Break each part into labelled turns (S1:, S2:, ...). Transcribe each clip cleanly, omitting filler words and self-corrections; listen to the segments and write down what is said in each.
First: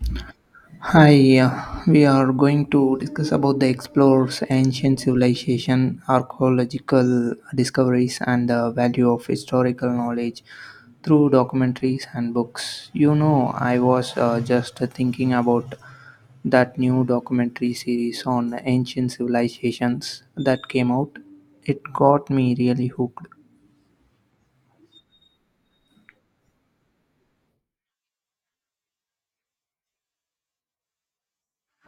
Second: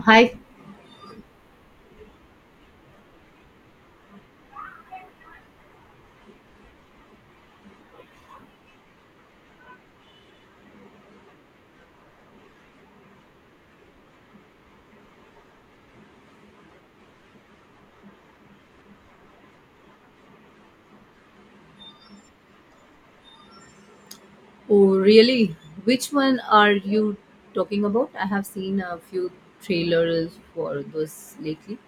S1: Hi.
S2: Hi, we are going to discuss about the explores ancient civilization, archaeological discoveries, and the value of historical knowledge through documentaries and books. I was just thinking about that new documentary series on ancient civilizations that came out. It got me really hooked.
S1: Oh, really? Which one are you talking about? I have seen a few trailers for those lately.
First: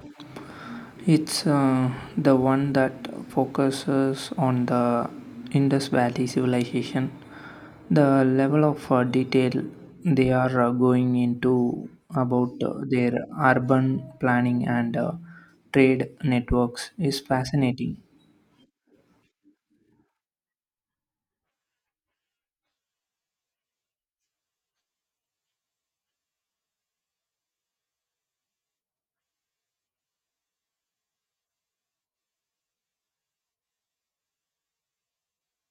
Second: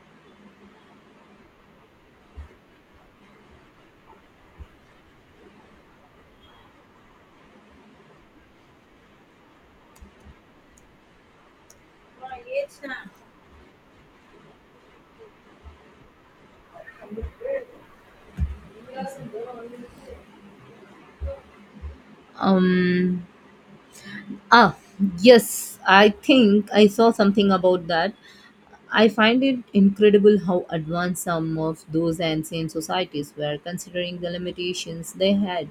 S2: It's the one that focuses on the Indus Valley civilization. The level of detail they are going into about their urban planning and trade networks is fascinating.
S1: Um. Ah, yes, I think I saw something about that. I find it incredible how advanced some of those ancient societies were, considering the limitations they had.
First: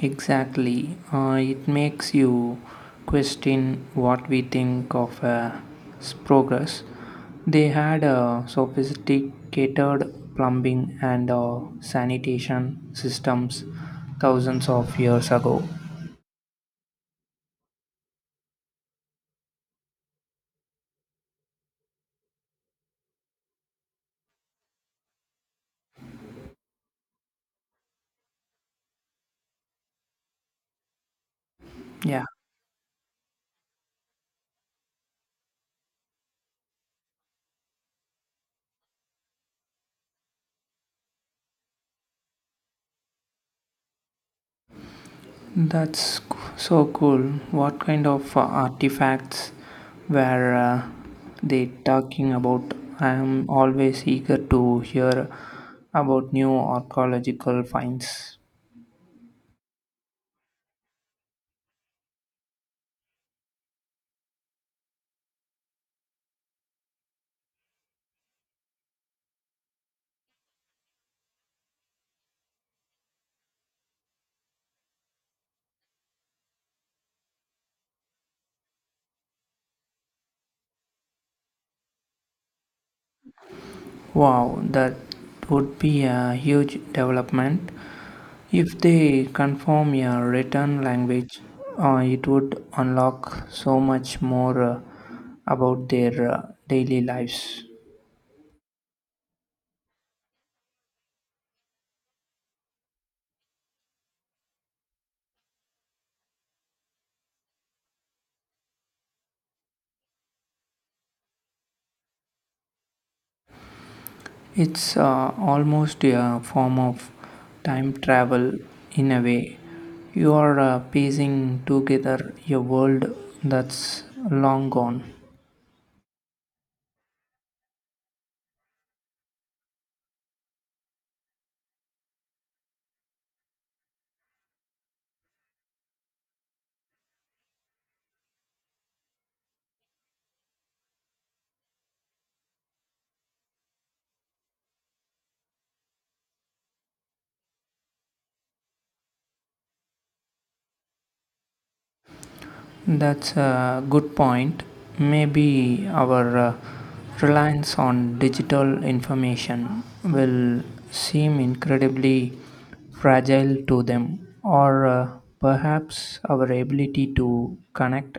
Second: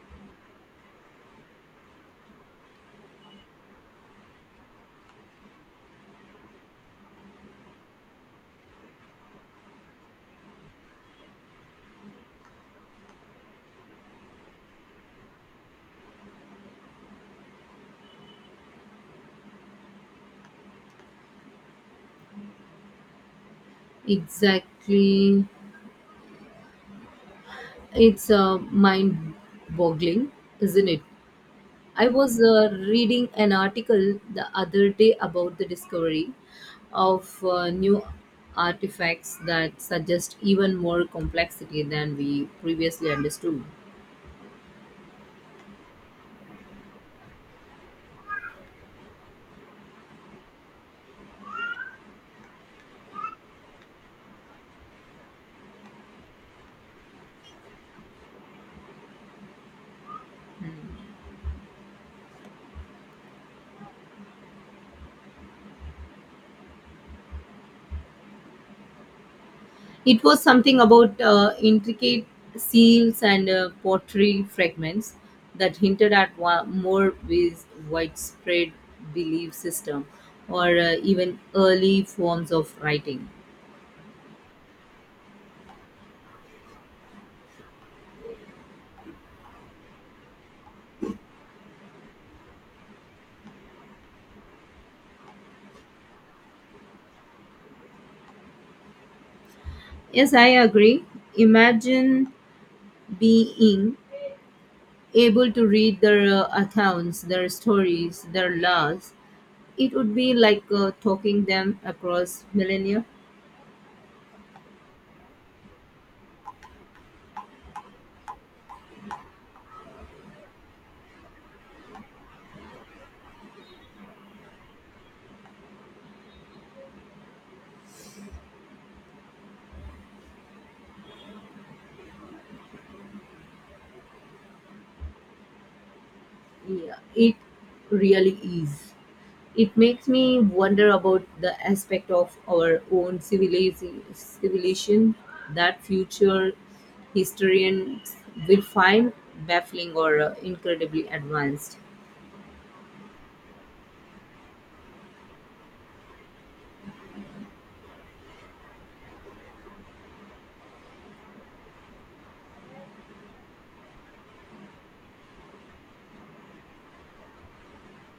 S2: Exactly. It makes you question what we think of as progress. They had a sophisticated plumbing and sanitation systems thousands of years ago.
S1: Exactly. It's mind-boggling, isn't it? I
S2: Yeah,
S1: was reading an article the other day about the discovery of new artifacts that suggest even more complexity than we previously understood.
S2: that's c- so cool. What kind of artifacts were they talking about? I am always eager to hear about new archaeological finds.
S1: It was something about intricate seals and pottery fragments that hinted at more with widespread belief system or even early forms of writing.
S2: Wow, that would be a huge development. If they confirm a written language, it would unlock so much more about their daily lives.
S1: Yes, I agree. Imagine being able to read their accounts, their stories, their laws. It would be like talking them across millennia.
S2: It's almost a form of time travel in a way. You are piecing together a world that's long gone.
S1: Yeah, it really is. It makes me wonder about the aspect of our own civilization that future historians will find baffling or incredibly advanced.
S2: That's a good point. Maybe our reliance on digital information will seem incredibly fragile to them, or perhaps our ability to connect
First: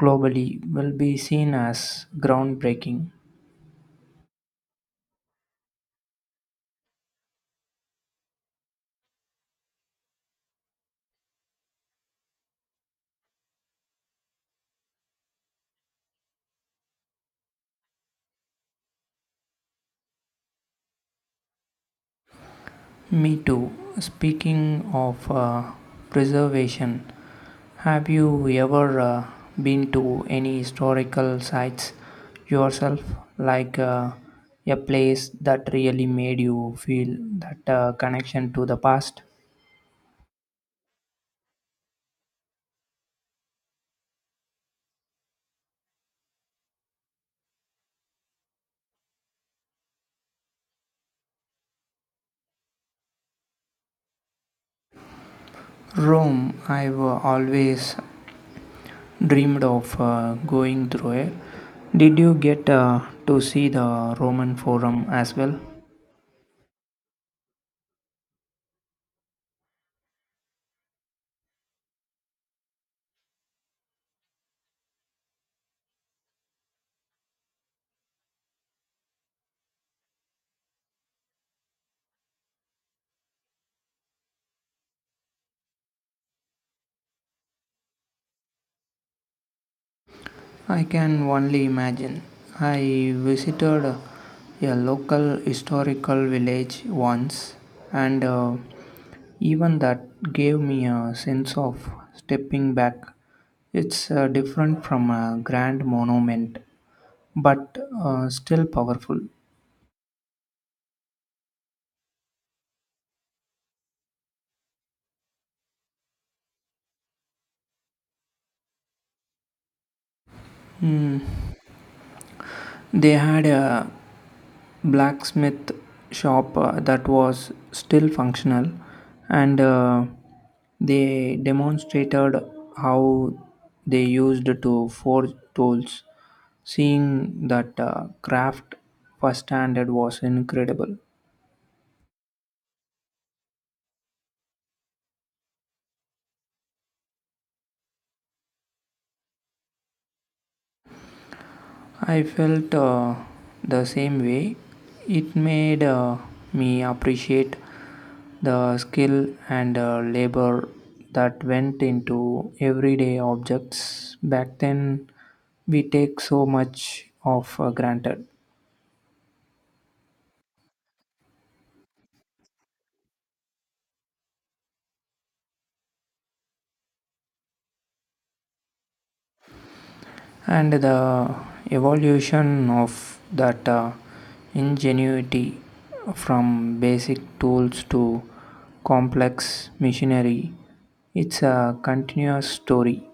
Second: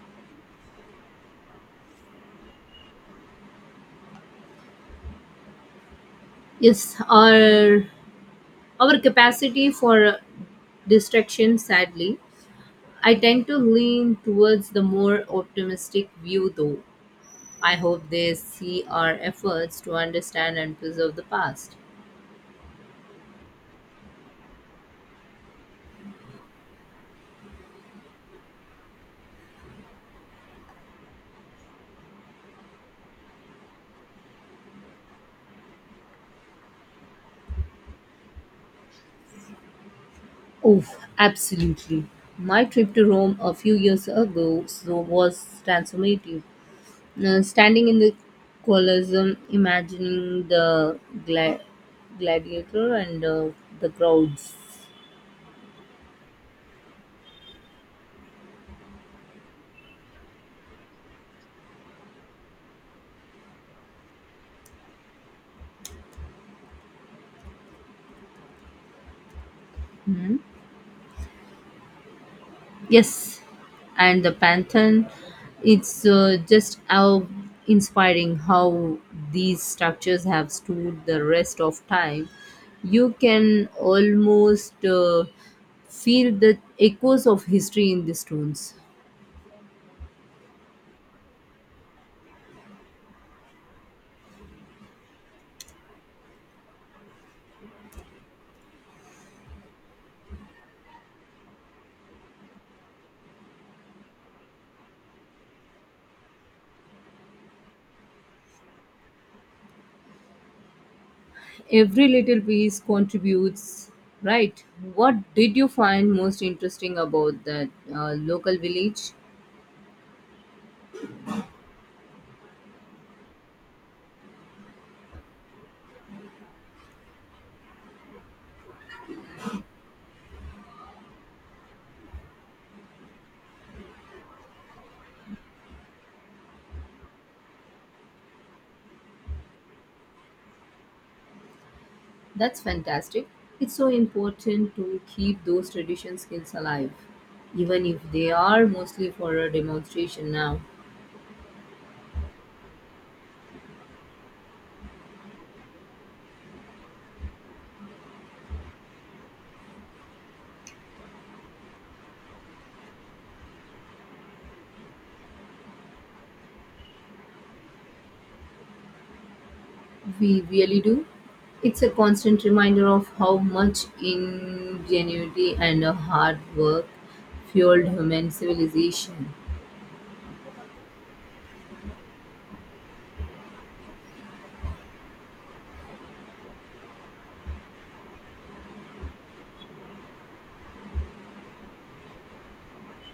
S2: globally will be seen as groundbreaking.
S1: Yes, our capacity for distraction, sadly, I tend to lean towards the more optimistic view, though. I hope they see our efforts to understand and preserve the past.
S2: Me too. Speaking of preservation, have you ever been to any historical sites yourself? Like a place that really made you feel that connection to the past?
S1: Oh, absolutely. My trip to Rome a few years ago so was transformative. Standing in the Colosseum, imagining the gla- gladiator and the crowds.
S2: Rome, I've always dreamed of going through it. Did you get to see the Roman Forum as well?
S1: Yes, and the Pantheon, it's just how inspiring how these structures have stood the rest of time. You can almost feel the echoes of history in the stones.
S2: I can only imagine. I visited a local historical village once, and even that gave me a sense of stepping back. It's different from a grand monument, but still powerful.
S1: Every little piece contributes, right? What did you find most interesting about that local village?
S2: Mm. They had a blacksmith shop that was still functional and they demonstrated how they used to forge tools seeing that craft firsthand was incredible.
S1: That's fantastic. It's so important to keep those tradition skills alive, even if they are mostly for a demonstration now.
S2: I felt the same way. It made me appreciate the skill and labor that went into everyday objects. Back then, we take so much of granted.
S1: We really do. It's a constant reminder of how much ingenuity and hard work fueled human civilization.
S2: And the evolution of that ingenuity from basic tools to complex machinery, it's a continuous story.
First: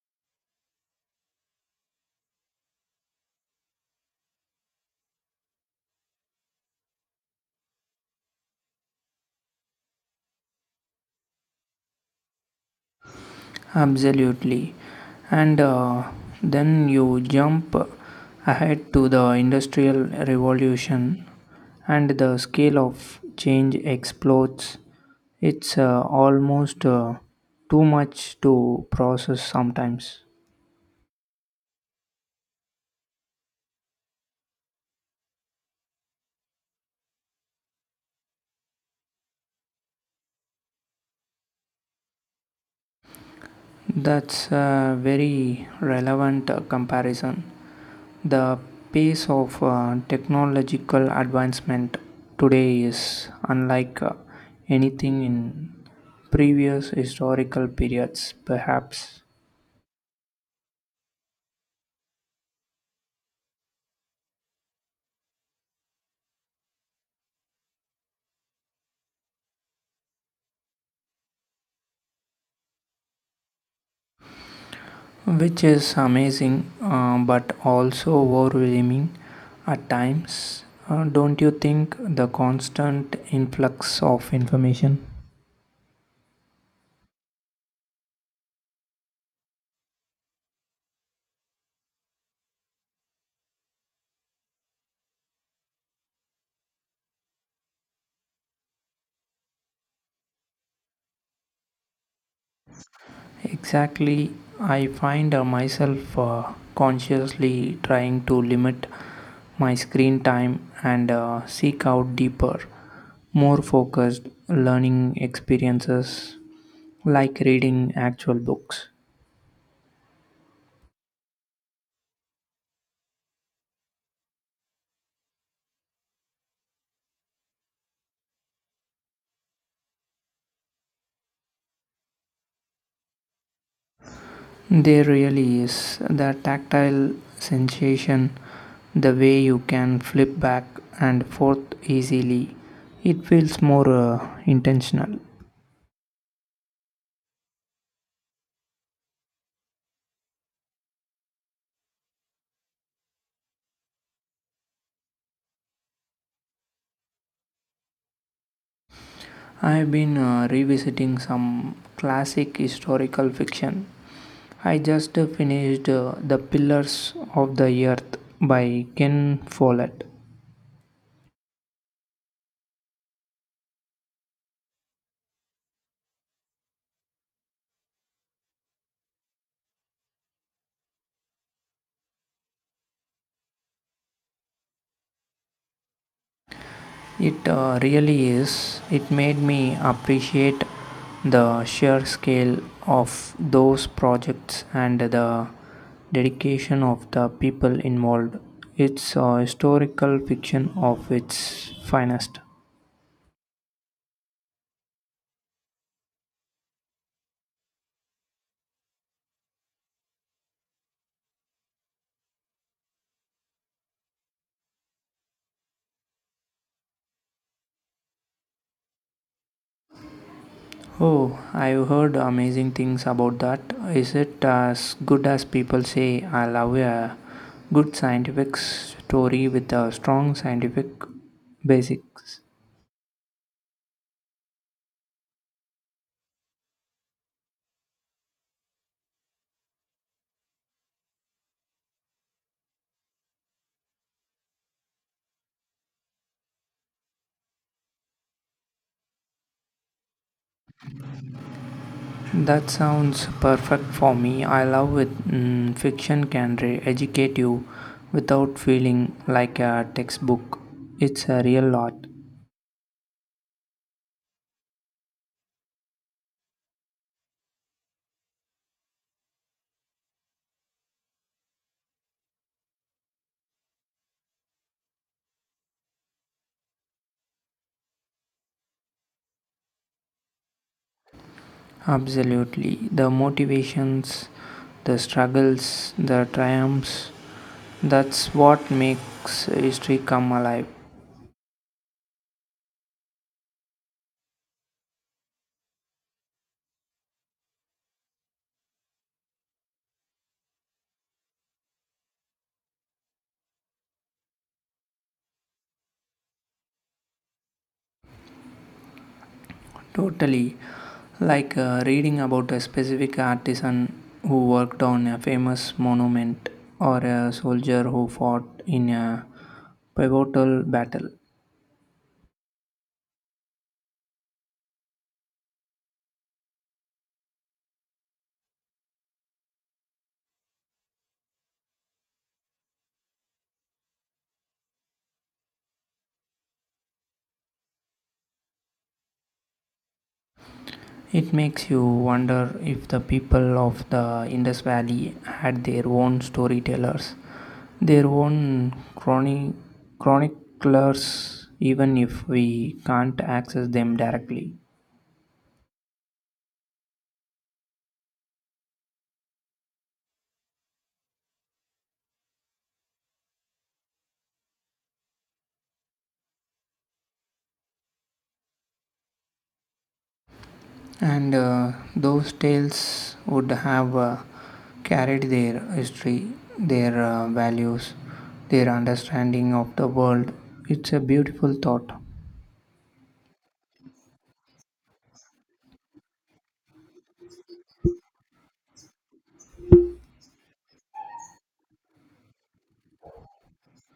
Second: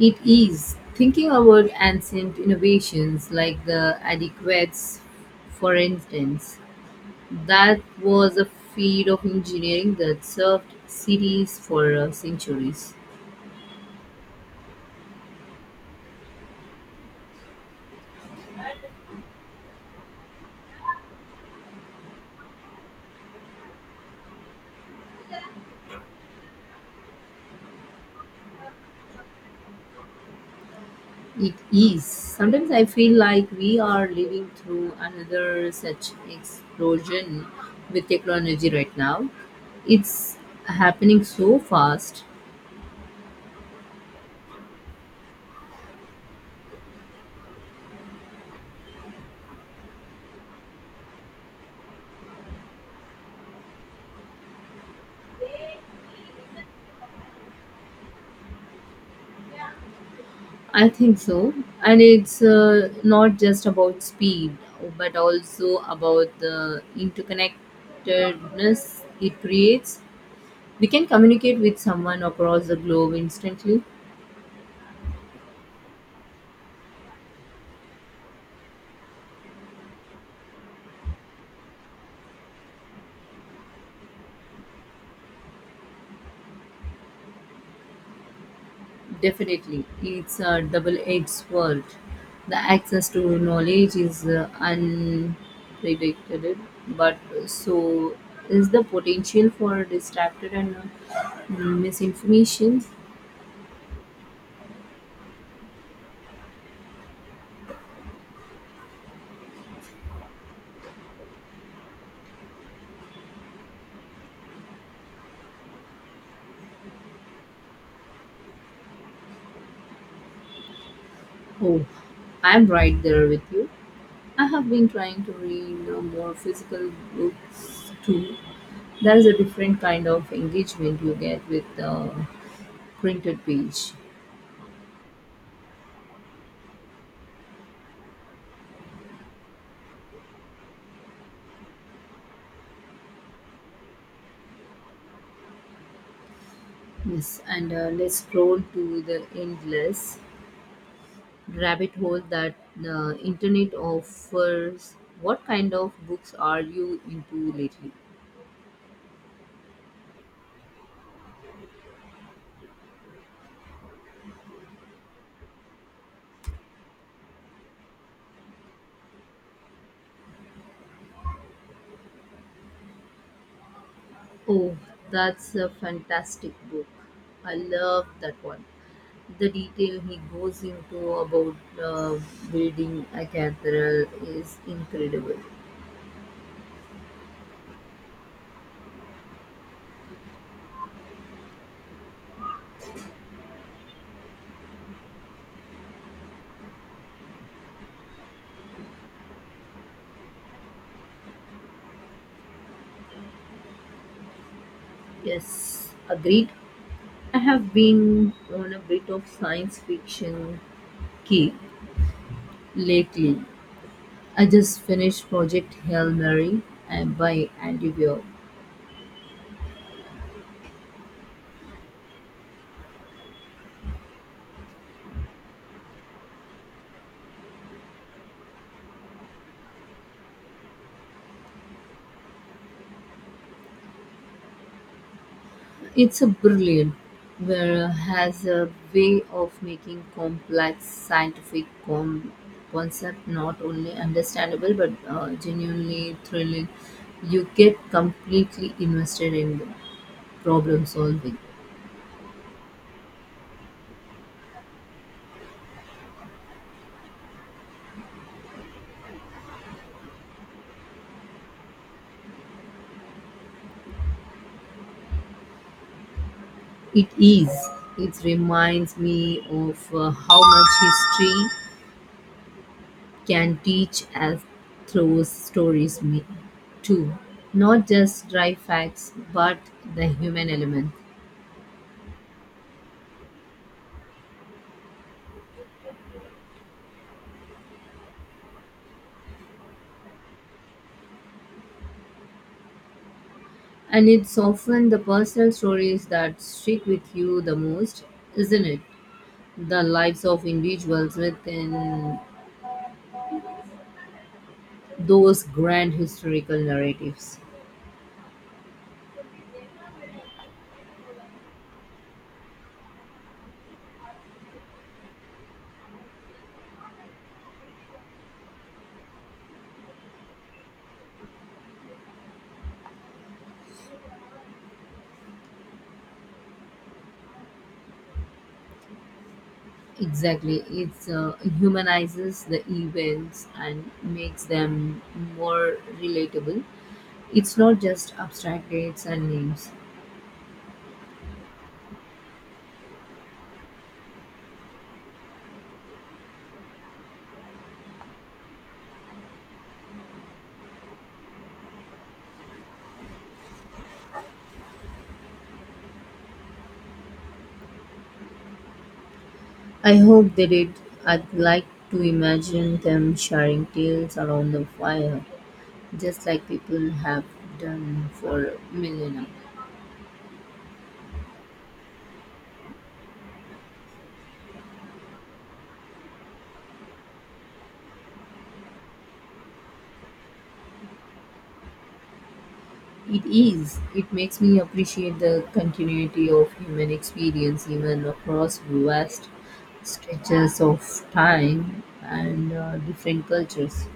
S1: It is thinking about ancient innovations like the adequates, for instance. That was a field of engineering that served cities for centuries.
S2: Absolutely. And then you jump ahead to the Industrial Revolution, and the scale of change explodes. It's almost too much to process sometimes.
S1: It is. Sometimes I feel like we are living through another such explosion with technology right now. It's happening so fast.
S2: That's a very relevant comparison. The pace of technological advancement today is unlike anything in previous historical periods, perhaps,
S1: I think so. And it's not just about speed, but also about the interconnectedness it creates. We can communicate with someone across the globe instantly.
S2: which is amazing but also overwhelming at times. Don't you think the constant influx of information?
S1: Definitely, it's a double edged sword. The access to knowledge is unpredicted, but so is the potential for distracted and misinformation.
S2: Exactly, I find myself consciously trying to limit my screen time and seek out deeper, more focused learning experiences like reading actual books.
S1: Oh, I'm right there with you. I have been trying to read more physical books too. There is a different kind of engagement you get with the printed page.
S2: There really is the tactile sensation, the way you can flip back and forth easily. It feels more intentional.
S1: Yes, and let's scroll to the endless rabbit hole that the internet offers. What kind of books are you into lately?
S2: I've been revisiting some classic historical fiction. I just finished The Pillars of the Earth by Ken Follett.
S1: Oh, that's a fantastic book. I love that one. The detail he goes into about uh, building a cathedral is incredible.
S2: It really is. It made me appreciate the sheer scale of those projects and the dedication of the people involved. It's a historical fiction of its finest.
S1: Yes, agreed. I have been on a bit of science fiction kick lately. I just finished Project Hail Mary and by Andy Weir.
S2: Oh, I've heard amazing things about that. Is it as good as people say? I love a good scientific story with a strong scientific basics.
S1: It's a brilliant where has a way of making complex scientific concept not only understandable but genuinely thrilling. You get completely invested in the problem solving.
S2: That sounds perfect for me. I love it. Mm, educate you without feeling like a textbook. It's a real art.
S1: It is. It reminds me of how much history can teach us through stories too. Not just dry facts, but the human element.
S2: Absolutely. The motivations, the struggles, the triumphs. That's what makes history come alive
S1: And it's often the personal stories that stick with you the most, isn't it? The lives of individuals within those grand historical narratives.
S2: totally, like reading about a specific artisan who worked on a famous monument or a soldier who fought in a pivotal battle.
S1: Exactly. It humanizes the events and makes them more relatable. It's not just abstract dates and names.
S2: It makes you wonder if the people of the Indus Valley had their own storytellers, their own chroni- chroniclers, even if we can't access them directly.
S1: I hope they did. I'd like to imagine them sharing tales around the fire, just like people have done for millennia.
S2: And those tales would have carried their history, their values, their understanding of the world. It's a beautiful thought.
S1: It is. It makes me appreciate the continuity of human experience even across vast stretches of time and different cultures.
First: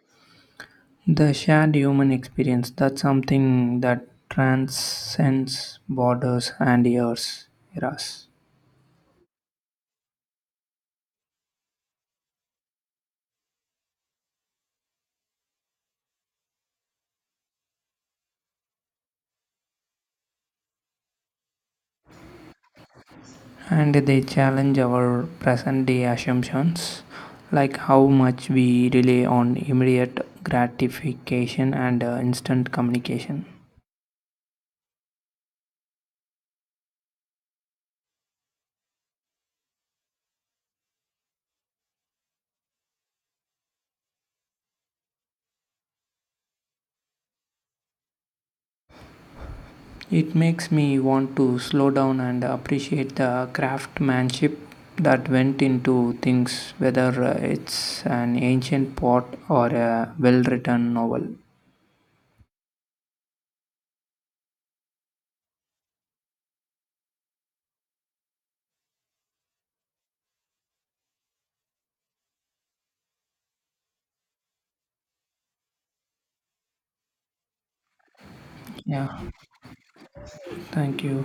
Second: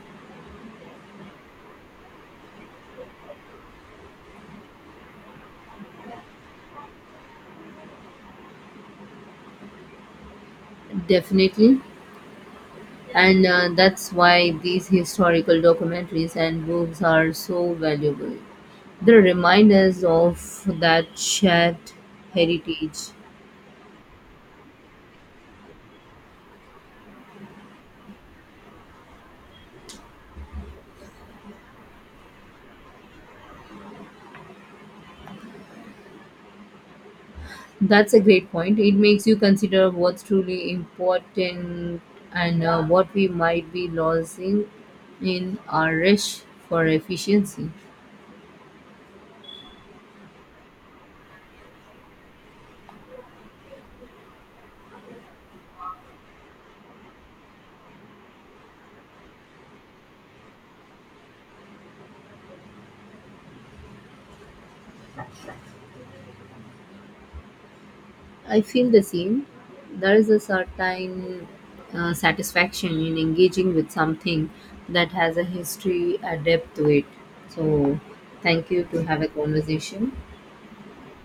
S2: The shared human experience, that's something that transcends borders and years, eras.
S1: Definitely, and that's why these historical documentaries and books are so valuable. They remind us of that shared heritage.
S2: And they challenge our present day assumptions, like how much we rely on immediate gratification and instant communication.
S1: That's a great point. It makes you consider what's truly important and what we might be losing in our rush for efficiency.
S2: It makes me want to slow down and appreciate the craftsmanship that went into things, whether it's an ancient pot or a well written novel.
S1: I feel the same. There is a certain satisfaction in engaging with something that has a history, a depth to it. So, thank you to
S2: Yeah,
S1: have a conversation.
S2: thank you.